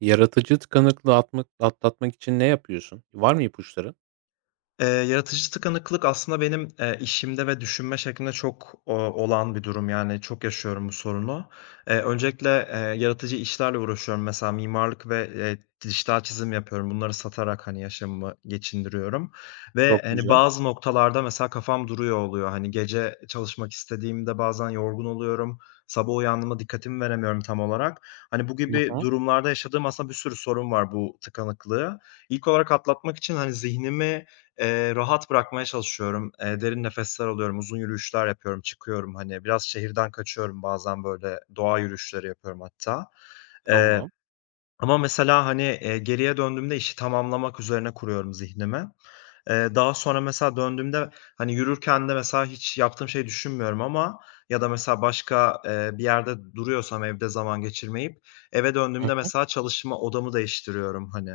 Yaratıcı tıkanıklığı atlatmak için ne yapıyorsun? Var mı ipuçları? Yaratıcı tıkanıklık aslında benim, işimde ve düşünme şeklimde çok, olan bir durum. Yani çok yaşıyorum bu sorunu. Öncelikle, yaratıcı işlerle uğraşıyorum. Mesela mimarlık ve, dijital çizim yapıyorum. Bunları satarak, hani, yaşamımı geçindiriyorum ve, Çok hani, güzel. bazı noktalarda mesela kafam duruyor oluyor. Hani, gece çalışmak istediğimde bazen yorgun oluyorum. Sabah uyandığımda dikkatimi veremiyorum tam olarak. Hani, bu Hı gibi hı. durumlarda yaşadığım aslında bir sürü sorun var bu tıkanıklığı. İlk olarak atlatmak için, hani, zihnimi, rahat bırakmaya çalışıyorum. Derin nefesler alıyorum, uzun yürüyüşler yapıyorum, çıkıyorum, hani, biraz şehirden kaçıyorum bazen, böyle, doğa yürüyüşleri yapıyorum hatta. Eee Tamam. Ama mesela, hani, geriye döndüğümde işi tamamlamak üzerine kuruyorum zihnimi. Daha sonra mesela döndüğümde, hani, yürürken de mesela hiç yaptığım şeyi düşünmüyorum ama ya da mesela başka, bir yerde duruyorsam evde zaman geçirmeyip eve Hı döndüğümde hı. mesela çalışma odamı değiştiriyorum, hani.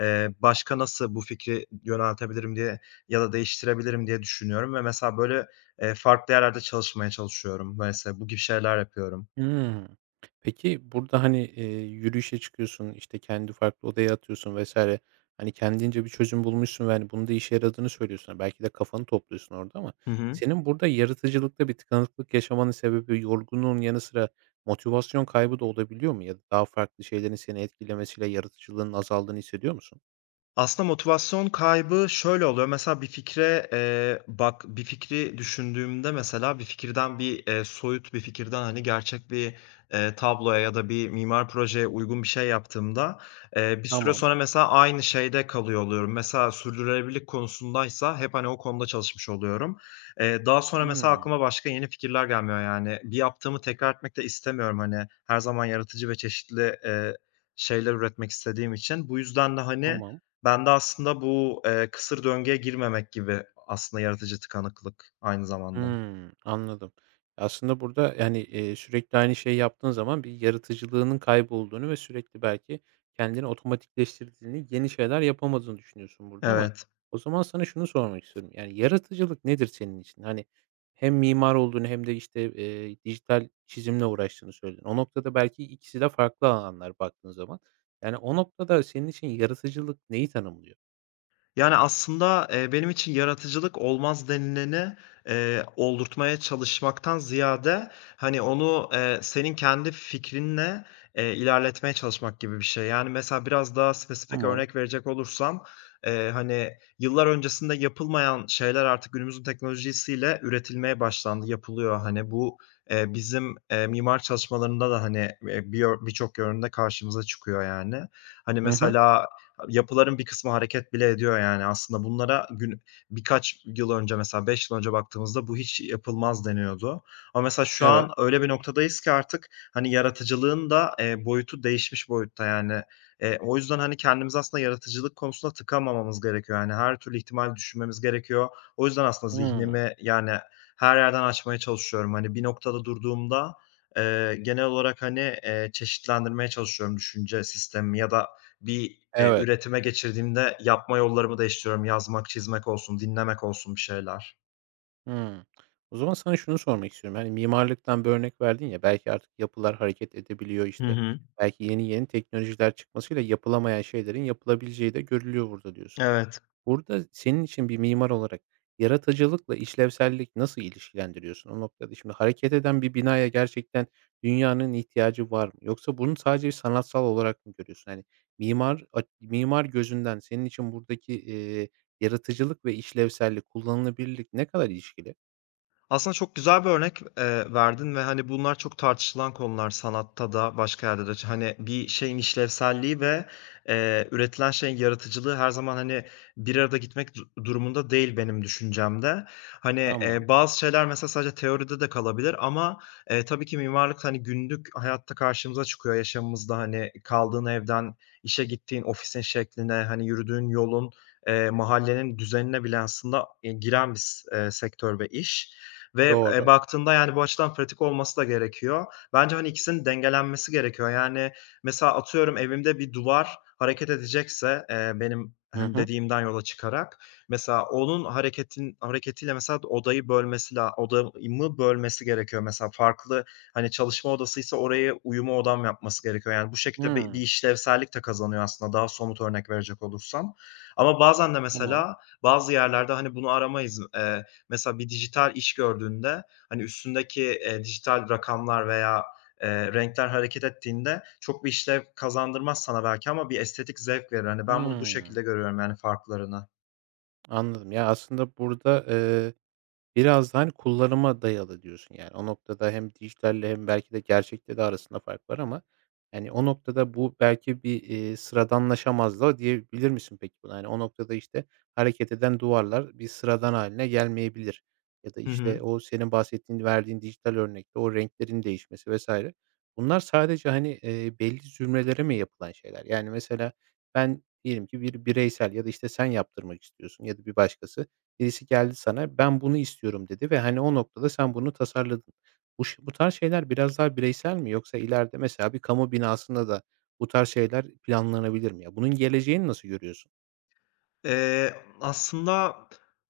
Başka nasıl bu fikri yöneltebilirim diye ya da değiştirebilirim diye düşünüyorum ve mesela böyle, farklı yerlerde çalışmaya çalışıyorum mesela bu gibi şeyler yapıyorum. Hımm. Peki, burada, hani, yürüyüşe çıkıyorsun, işte, kendi farklı odaya atıyorsun vesaire. Hani, kendince bir çözüm bulmuşsun ve, hani, bunun da işe yaradığını söylüyorsun. Hani, belki de kafanı topluyorsun orada ama Hı hı. senin burada yaratıcılıkta bir tıkanıklık yaşamanın sebebi yorgunluğun yanı sıra motivasyon kaybı da olabiliyor mu ya da daha farklı şeylerin seni etkilemesiyle yaratıcılığının azaldığını hissediyor musun? Aslında motivasyon kaybı şöyle oluyor. Mesela bir fikre, bak bir fikri düşündüğümde mesela bir fikirden bir, soyut bir fikirden, hani, gerçek bir, tabloya ya da bir mimar projeye uygun bir şey yaptığımda, bir süre Tamam. sonra mesela aynı şeyde kalıyor oluyorum. Mesela sürdürülebilirlik konusundaysa hep, hani, o konuda çalışmış oluyorum. Daha sonra mesela Hımm. aklıma başka yeni fikirler gelmiyor yani. Bir yaptığımı tekrar etmek de istemiyorum, hani, her zaman yaratıcı ve çeşitli, şeyler üretmek istediğim için. Bu yüzden de, hani, Tamam. ben de aslında bu, kısır döngüye girmemek gibi aslında yaratıcı tıkanıklık aynı zamanda. Hımm, anladım. Aslında burada, yani, sürekli aynı şeyi yaptığın zaman bir yaratıcılığının kaybolduğunu ve sürekli belki kendini otomatikleştirdiğini, yeni şeyler yapamadığını düşünüyorsun burada ama Evet. o zaman sana şunu sormak istiyorum. Yani, yaratıcılık nedir senin için? Hani, hem mimar olduğunu hem de, işte, dijital çizimle uğraştığını söyledin. O noktada belki ikisi de farklı alanlar baktığın zaman. Yani, o noktada senin için yaratıcılık neyi tanımlıyor? Yani, aslında, benim için yaratıcılık olmaz denileni, oldurtmaya çalışmaktan ziyade, hani, onu, senin kendi fikrinle, ilerletmeye çalışmak gibi bir şey. Yani, mesela biraz daha spesifik Tamam. örnek verecek olursam, hani, yıllar öncesinde yapılmayan şeyler artık günümüzün teknolojisiyle üretilmeye başlandı, yapılıyor. Hani, bu, bizim, mimar çalışmalarında da, hani, eee, bir birçok yönde karşımıza çıkıyor, yani. Hani, Hı hı. mesela, yapıların bir kısmı hareket bile ediyor yani aslında bunlara birkaç yıl önce mesela 5 yıl önce baktığımızda bu hiç yapılmaz deniyordu. Ama mesela şu an Evet. öyle bir noktadayız ki artık, hani, yaratıcılığın da, boyutu değişmiş boyutta yani. O yüzden, hani, kendimiz aslında yaratıcılık konusunda tıkamamamız gerekiyor. Yani her türlü ihtimali düşünmemiz gerekiyor. O yüzden aslında Hımm. zihnimi, yani, her yerden açmaya çalışıyorum. Hani, bir noktada durduğumda, genel olarak, hani, çeşitlendirmeye çalışıyorum düşünce sistemimi ya da bir, Evet. üretime geçirdiğimde yapma yollarımı değiştiriyorum. Yazmak, çizmek olsun, dinlemek olsun bir şeyler. Hımm. O zaman sana şunu sormak istiyorum. Hani, mimarlıktan bir örnek verdin ya, belki artık yapılar hareket edebiliyor, Hı işte, hı. belki yeni yeni teknolojiler çıkmasıyla yapılamayan şeylerin yapılabileceği de görülüyor burada diyorsun. Evet. Burada senin için bir mimar olarak yaratıcılıkla işlevsellik nasıl ilişkilendiriyorsun? O noktada şimdi hareket eden bir binaya gerçekten dünyanın ihtiyacı var mı? Yoksa bunu sadece sanatsal olarak mı görüyorsun? Hani, mimar gözünden senin için buradaki, yaratıcılık ve işlevsellik, kullanılabilirlik ne kadar ilişkili? Aslında çok güzel bir örnek, verdin ve, hani, bunlar çok tartışılan konular sanatta da başka yerde de. Hani, bir şeyin işlevselliği ve, üretilen şeyin yaratıcılığı her zaman, hani, bir arada gitmek durumunda değil benim düşüncemde. Hani, Tamam, bazı şeyler mesela sadece teoride de kalabilir ama, tabii ki mimarlık, hani, günlük hayatta karşımıza çıkıyor yaşamımızda. Hani, kaldığın evden, işe gittiğin ofisin şekline, hani, yürüdüğün yolun, mahallenin düzenine bile aslında, giren bir s sektör ve iş. Ve, doğru. baktığında, yani, bu açıdan pratik olması da gerekiyor. Bence, hani, ikisinin dengelenmesi gerekiyor. Yani, mesela atıyorum evimde bir duvar hareket edecekse, benim, Hı hani, hı. dediğimden yola çıkarak, mesela onun hareketiyle mesela odayı bölmesi la odamı bölmesi gerekiyor. Mesela farklı, hani, çalışma odasıysa oraya uyuma odam yapması gerekiyor. Yani, bu şekilde bir Hımm, işlevsellik de kazanıyor aslında daha somut örnek verecek olursam. Ama bazen de tamam. mesela bazı yerlerde, hani, bunu aramayız. Mesela bir dijital iş gördüğünde, hani, üstündeki, dijital rakamlar veya, renkler hareket ettiğinde çok bir işlev kazandırmaz sana belki ama bir estetik zevk verir. Hani, ben bunu bu Hımm, şekilde görüyorum, yani, farklarını. anladım. Ya, aslında burada, biraz da, hani, kullanıma dayalı diyorsun, yani. O noktada hem dijitalle hem belki de gerçekte de arasında fark var ama, yani o noktada bu belki bir, sıradanlaşamazlığa diyebilir misin peki buna? Yani o noktada, işte, hareket eden duvarlar bir sıradan haline gelmeyebilir ya da, Hı hı. işte, o senin bahsettiğin, verdiğin dijital örnekte o renklerin değişmesi vesaire bunlar sadece, hani, belli zümrelere mi yapılan şeyler? Yani, mesela ben diyelim ki bir bireysel ya da, işte, sen yaptırmak istiyorsun ya da bir başkası. Birisi geldi sana, "Ben bunu istiyorum." dedi ve, hani, o noktada sen bunu tasarladın. Bu tarz şeyler biraz daha bireysel mi yoksa ileride mesela bir kamu binasında da bu tarz şeyler planlanabilir mi? Ya, bunun geleceğini nasıl görüyorsun? Eee, Aslında,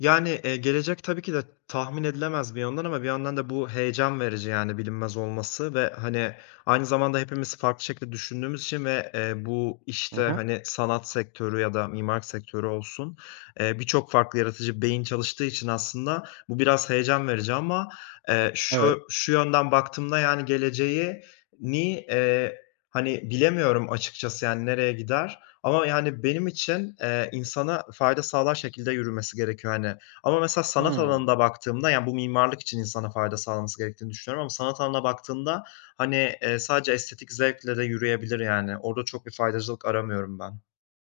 yani, gelecek tabii ki de tahmin edilemez bir yandan ama bir yandan da bu heyecan verici, yani, bilinmez olması ve, hani, aynı zamanda hepimiz farklı şekilde düşündüğümüz için ve, bu Hı işte, hı. hani, sanat sektörü ya da mimarlık sektörü olsun, birçok farklı yaratıcı beyin çalıştığı için aslında bu biraz heyecan verici ama, Evet. şu yönden baktığımda, yani, ni, eee, hani, bilemiyorum açıkçası, yani, nereye gider. Ama, yani, benim için, insana fayda sağlar şekilde yürümesi gerekiyor, hani. Ama mesela sanat Hıı. alanında baktığımda, yani, bu mimarlık için insana fayda sağlaması gerektiğini düşünüyorum ama sanat alanına baktığımda, hani, sadece estetik zevkle de yürüyebilir, yani. Orada çok bir faydacılık aramıyorum ben.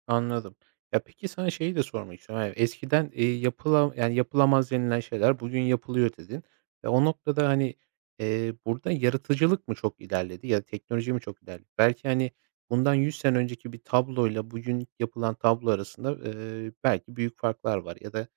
Anladım. Ya, peki sana şeyi de sormak istiyorum. Yani, eskiden, yapıla yani, "Yapılamaz" denilen şeyler bugün yapılıyor dedin ve o noktada, hani, burada yaratıcılık mı çok ilerledi ya da teknoloji mi çok ilerledi? Belki, hani, bundan 100 sene önceki bir tabloyla bugün yapılan tablo arasında, belki büyük farklar var ya da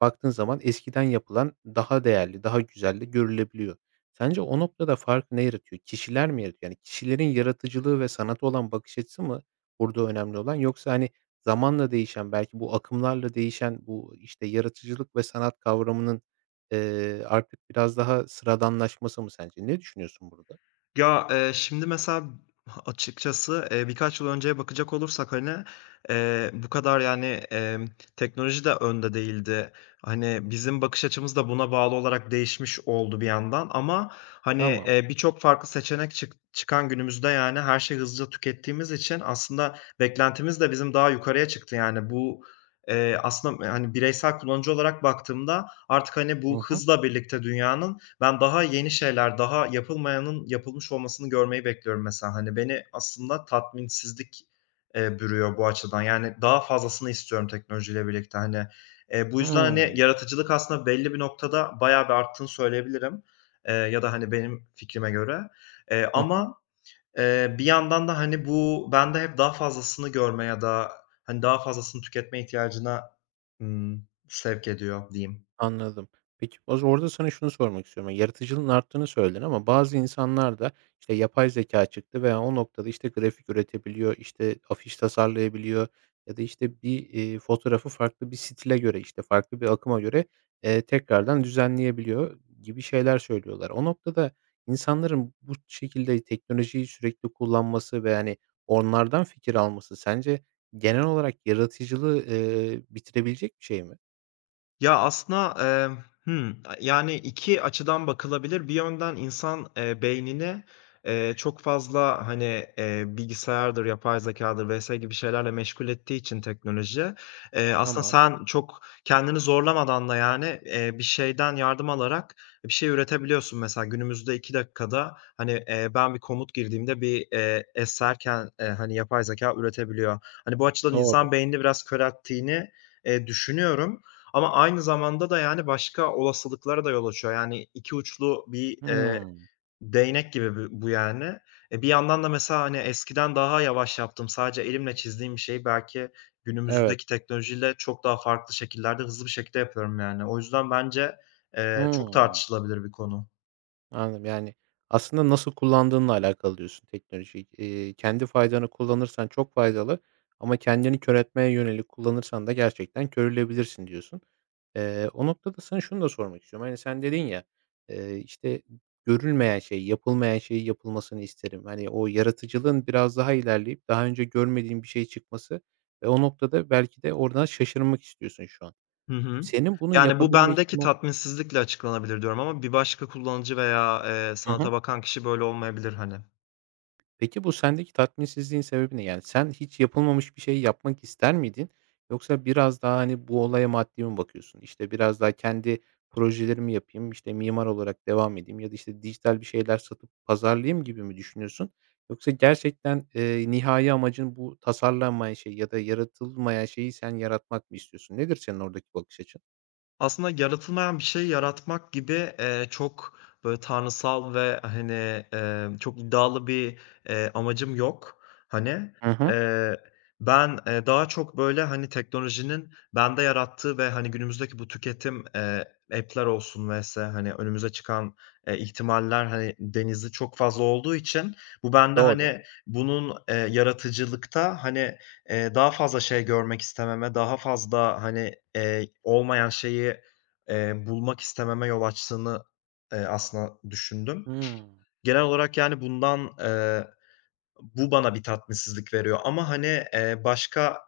baktığın zaman eskiden yapılan daha değerli, daha güzel de görülebiliyor. Sence o noktada farkı ne yaratıyor? Kişiler mi yaratıyor? Yani, kişilerin yaratıcılığı ve sanata olan bakış açısı mı burada önemli olan yoksa, hani, zamanla değişen, belki bu akımlarla değişen, bu, işte, yaratıcılık ve sanat kavramının, artık biraz daha sıradanlaşması mı sence? Ne düşünüyorsun burada? Ya, şimdi mesela açıkçası, birkaç yıl önceye bakacak olursak, hani, bu kadar, yani, teknoloji de önde değildi. Hani, bizim bakış açımız da buna bağlı olarak değişmiş oldu bir yandan ama, hani, Tamam. Birçok farklı seçenek çıkan günümüzde, yani, her şeyi hızlıca tükettiğimiz için aslında beklentimiz de bizim daha yukarıya çıktı. Yani, bu, aslında, hani, bireysel kullanıcı olarak baktığımda artık, hani, bu Hı hı. hızla birlikte dünyanın ben daha yeni şeyler, daha yapılmayanın yapılmış olmasını görmeyi bekliyorum mesela. Hani, beni aslında tatminsizlik, bürüyor bu açıdan. Yani, daha fazlasını istiyorum teknolojiyle birlikte, hani. Bu yüzden, hani, Hımm. yaratıcılık aslında belli bir noktada bayağı bir arttığını söyleyebilirim, ya da, hani, benim fikrime göre. Ama, bir yandan da, hani, bu bende hep daha fazlasını görme ya da, hani, daha fazlasını tüketme ihtiyacına, sevk ediyor diyeyim. Anladım. Peki, o za orada sana şunu sormak istiyorum. Yani, yaratıcılığın arttığını söyledin ama bazı insanlar da, işte, yapay zeka çıktı veya o noktada, işte, grafik üretebiliyor, işte, afiş tasarlayabiliyor ya da, işte, bir, fotoğrafı farklı bir stile göre, işte, farklı bir akıma göre, tekrardan düzenleyebiliyor gibi şeyler söylüyorlar. O noktada insanların bu şekilde teknolojiyi sürekli kullanması ve, yani onlardan fikir alması sence genel olarak yaratıcılığı, bitirebilecek bir şey mi? Ya, aslında, emm, yani 2 açıdan bakılabilir. Bir yönden insan, beynini, çok fazla, hani, bilgisayardır, yapay zekâdır vs. gibi şeylerle meşgul ettiği için teknoloji, aslında Tamam, sen çok kendini zorlamadan da, yani, bir şeyden yardım alarak bir şey üretebiliyorsun. Mesela günümüzde 2 dakikada, hani, ben bir komut girdiğimde bir, eser hani, yapay zeka üretebiliyor. Hani, bu açıdan doğru. insan beynini biraz körelttiğini, düşünüyorum. Ama aynı zamanda da, yani, başka olasılıklara da yol açıyor. Yani, iki uçlu bir, Hımm. değnek gibi bu yani. Bir yandan da mesela, hani, eskiden daha yavaş yaptığım, sadece elimle çizdiğim bir şeyi belki Evet. günümüzdeki teknolojiyle çok daha farklı şekillerde, hızlı bir şekilde yapıyorum, yani. O yüzden bence, çok Hımm. tartışılabilir bir konu. Anladım. Yani, aslında nasıl kullandığınla alakalı diyorsun teknolojiyi. Kendi faydana kullanırsan çok faydalı ama kendini kör etmeye yönelik kullanırsan da gerçekten körülebilirsin diyorsun. O noktada sana şunu da sormak istiyorum. Hani, sen dedin ya, işte, görülmeyen şey, yapılmayan şeyin yapılmasını isterim. Hani, o yaratıcılığın biraz daha ilerleyip daha önce görmediğin bir şey çıkması ve o noktada belki de oradan şaşırmak istiyorsun şu an. Hı hı. Senin bunu Yani, bu yapabilme bendeki ihtima tatminsizlikle açıklanabilir diyorum ama bir başka kullanıcı veya, Hı sanata hı. bakan kişi böyle olmayabilir, hani. Peki bu sendeki tatminsizliğin sebebi ne? Yani sen hiç yapılmamış bir şey yapmak ister miydin? Yoksa biraz daha, hani, bu olaya maddi mi bakıyorsun? İşte, biraz daha kendi projelerimi yapayım, işte, mimar olarak devam edeyim ya da, işte, dijital bir şeyler satıp pazarlayayım gibi mi düşünüyorsun? Yoksa gerçekten, nihai amacın bu tasarlanmayan şey ya da yaratılmayan şeyi sen yaratmak mı istiyorsun? Nedir senin oradaki bakış açın? Aslında yaratılmayan bir şey yaratmak gibi, çok böyle tanrısal ve, hani, çok iddialı bir, amacım yok, hani. Hı hı. Eee, Ben, daha çok böyle, hani, teknolojinin bende yarattığı ve, hani, günümüzdeki bu tüketim, app'ler olsun vs. hani, önümüze çıkan, ihtimaller, hani, denizi çok fazla olduğu için bu bende, Doğru. hani, bunun, yaratıcılıkta, hani, daha fazla şey görmek istememe, daha fazla, hani, olmayan şeyi, bulmak istememe yol açtığını, aslında düşündüm. Hımm. Genel olarak, yani, bundan, bu bana bir tatminsizlik veriyor ama, hani, başka,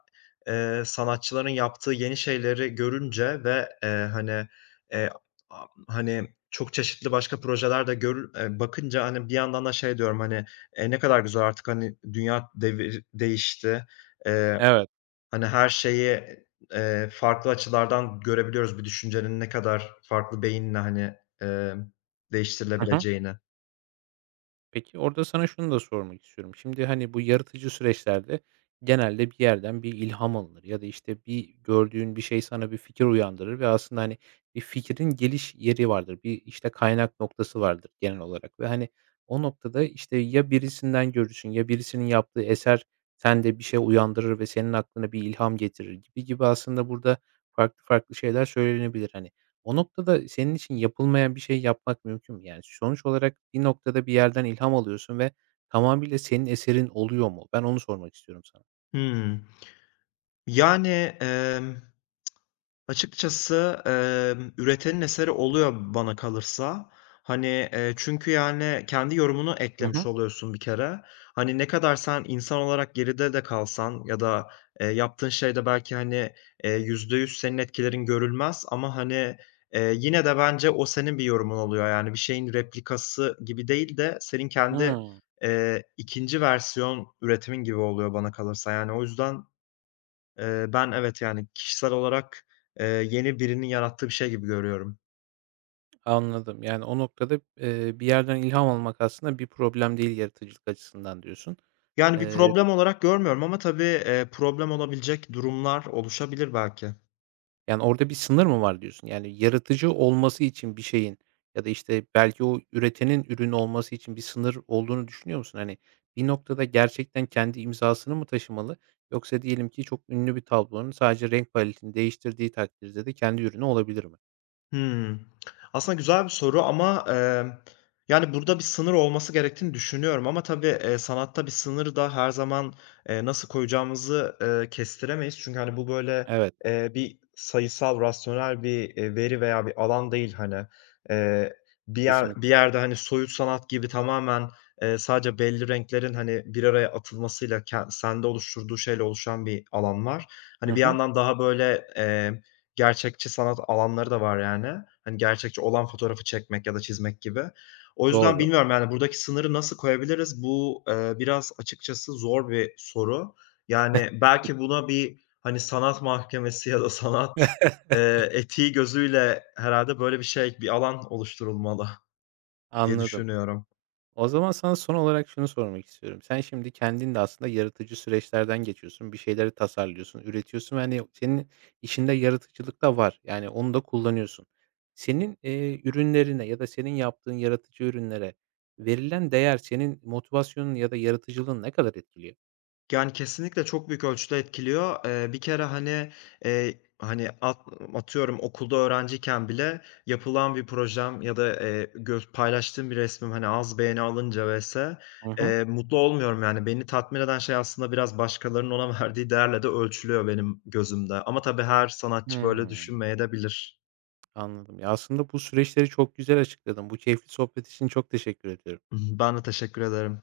sanatçıların yaptığı yeni şeyleri görünce ve, hani, eee, a hani, çok çeşitli başka projeler de görü bakınca, hani, bir yandan da şey diyorum, hani, "Ne kadar güzel artık, hani, dünya devir değişti." Eee Evet. Hani, her şeyi, farklı açılardan görebiliyoruz bir düşüncenin ne kadar farklı beyinle, hani, emm, Hı hı. değiştirilebileceğini. Peki, orada sana şunu da sormak istiyorum. Şimdi, hani, bu yaratıcı süreçlerde genelde bir yerden bir ilham alınır ya da, işte, bir gördüğün bir şey sana bir fikir uyandırır ve aslında, hani, bir fikrin geliş yeri vardır. Bir, işte, kaynak noktası vardır genel olarak ve, hani, o noktada, işte, ya birisinden görürsün ya birisinin yaptığı eser sende bir şey uyandırır ve senin aklına bir ilham getirir gibi gibi aslında burada farklı şeyler söylenebilir, hani. O noktada senin için yapılmayan bir şey yapmak mümkün mü? Yani sonuç olarak bir noktada bir yerden ilham alıyorsun ve tamamıyla senin eserin oluyor mu? Ben onu sormak istiyorum sana. Hımm. Yani, emm açıkçası, üretenin eseri oluyor bana kalırsa. Hani, çünkü, yani, kendi yorumunu Hı eklemiş hı. oluyorsun bir kere. Hani, ne kadar sen insan olarak geride de kalsan ya da, yaptığın şeyde belki, hani, %100 senin etkilerin görülmez ama, hani, yine de bence o senin bir yorumun oluyor. Yani, bir şeyin replikası gibi değil de senin kendi, Hımm. 2'nci versiyon üretimin gibi oluyor bana kalırsa. Yani, o yüzden ben evet, yani, kişisel olarak, yeni birinin yarattığı bir şey gibi görüyorum. Anladım. Yani o noktada, bir yerden ilham almak aslında bir problem değil yaratıcılık açısından diyorsun. Yani, bir Eee problem olarak görmüyorum ama tabii, problem olabilecek durumlar oluşabilir belki. Yani, orada bir sınır mı var diyorsun? Yani, yaratıcı olması için bir şeyin ya da, işte, belki o üretenin ürün olması için bir sınır olduğunu düşünüyor musun? Hani, bir noktada gerçekten kendi imzasını mı taşımalı yoksa diyelim ki çok ünlü bir tablonun sadece renk paletini değiştirdiği takdirde de kendi ürünü olabilir mi? Hımm. Aslında güzel bir soru ama, yani, burada bir sınır olması gerektiğini düşünüyorum ama tabii, sanatta bir sınır da her zaman, nasıl koyacağımızı, kestiremeyiz. Çünkü, hani, bu böyle, Evet, bir sayısal, rasyonel bir, veri veya bir alan değil, hani. Eee, bir yer kesinlikle. bir yerde, hani, soyut sanat gibi tamamen, sadece belli renklerin, hani, bir araya atılmasıyla sende oluşturduğu şeyle oluşan bir alan var. Hani, bir Hı hı. yandan daha böyle. Gerçekçi sanat alanları da var yani. Hani, gerçekçi olan fotoğrafı çekmek ya da çizmek gibi. O yüzden Doğru. bilmiyorum, yani, buradaki sınırı nasıl koyabiliriz? Bu, biraz açıkçası zor bir soru. Yani, belki buna bir, hani, sanat mahkemesi ya da sanat, etiği gözüyle herhâlde böyle bir şey, bir alan oluşturulmalı diye Anladım. düşünüyorum. O zaman sana son olarak şunu sormak istiyorum. Sen şimdi kendin de aslında yaratıcı süreçlerden geçiyorsun. Bir şeyleri tasarlıyorsun, üretiyorsun. Yani senin işinde yaratıcılık da var. Yani onu da kullanıyorsun. Senin, ürünlerine ya da senin yaptığın yaratıcı ürünlere verilen değer senin motivasyonun ya da yaratıcılığın ne kadar etkiliyor? Yani, kesinlikle çok büyük ölçüde etkiliyor. Bir kere, hani, hani, atıyorum okulda öğrenciyken bile yapılan bir projem ya da, paylaştığım bir resmim, hani, az beğeni alınca vs. Hı hı. Mutlu olmuyorum, yani. Beni tatmin eden şey aslında biraz başkalarının ona verdiği değerle de ölçülüyor benim gözümde ama tabii her sanatçı böyle Hımm. düşünmeyebilir. Anladım. Ya, aslında bu süreçleri çok güzel açıkladın. Bu keyifli sohbet için çok teşekkür ediyorum. Ben de teşekkür ederim.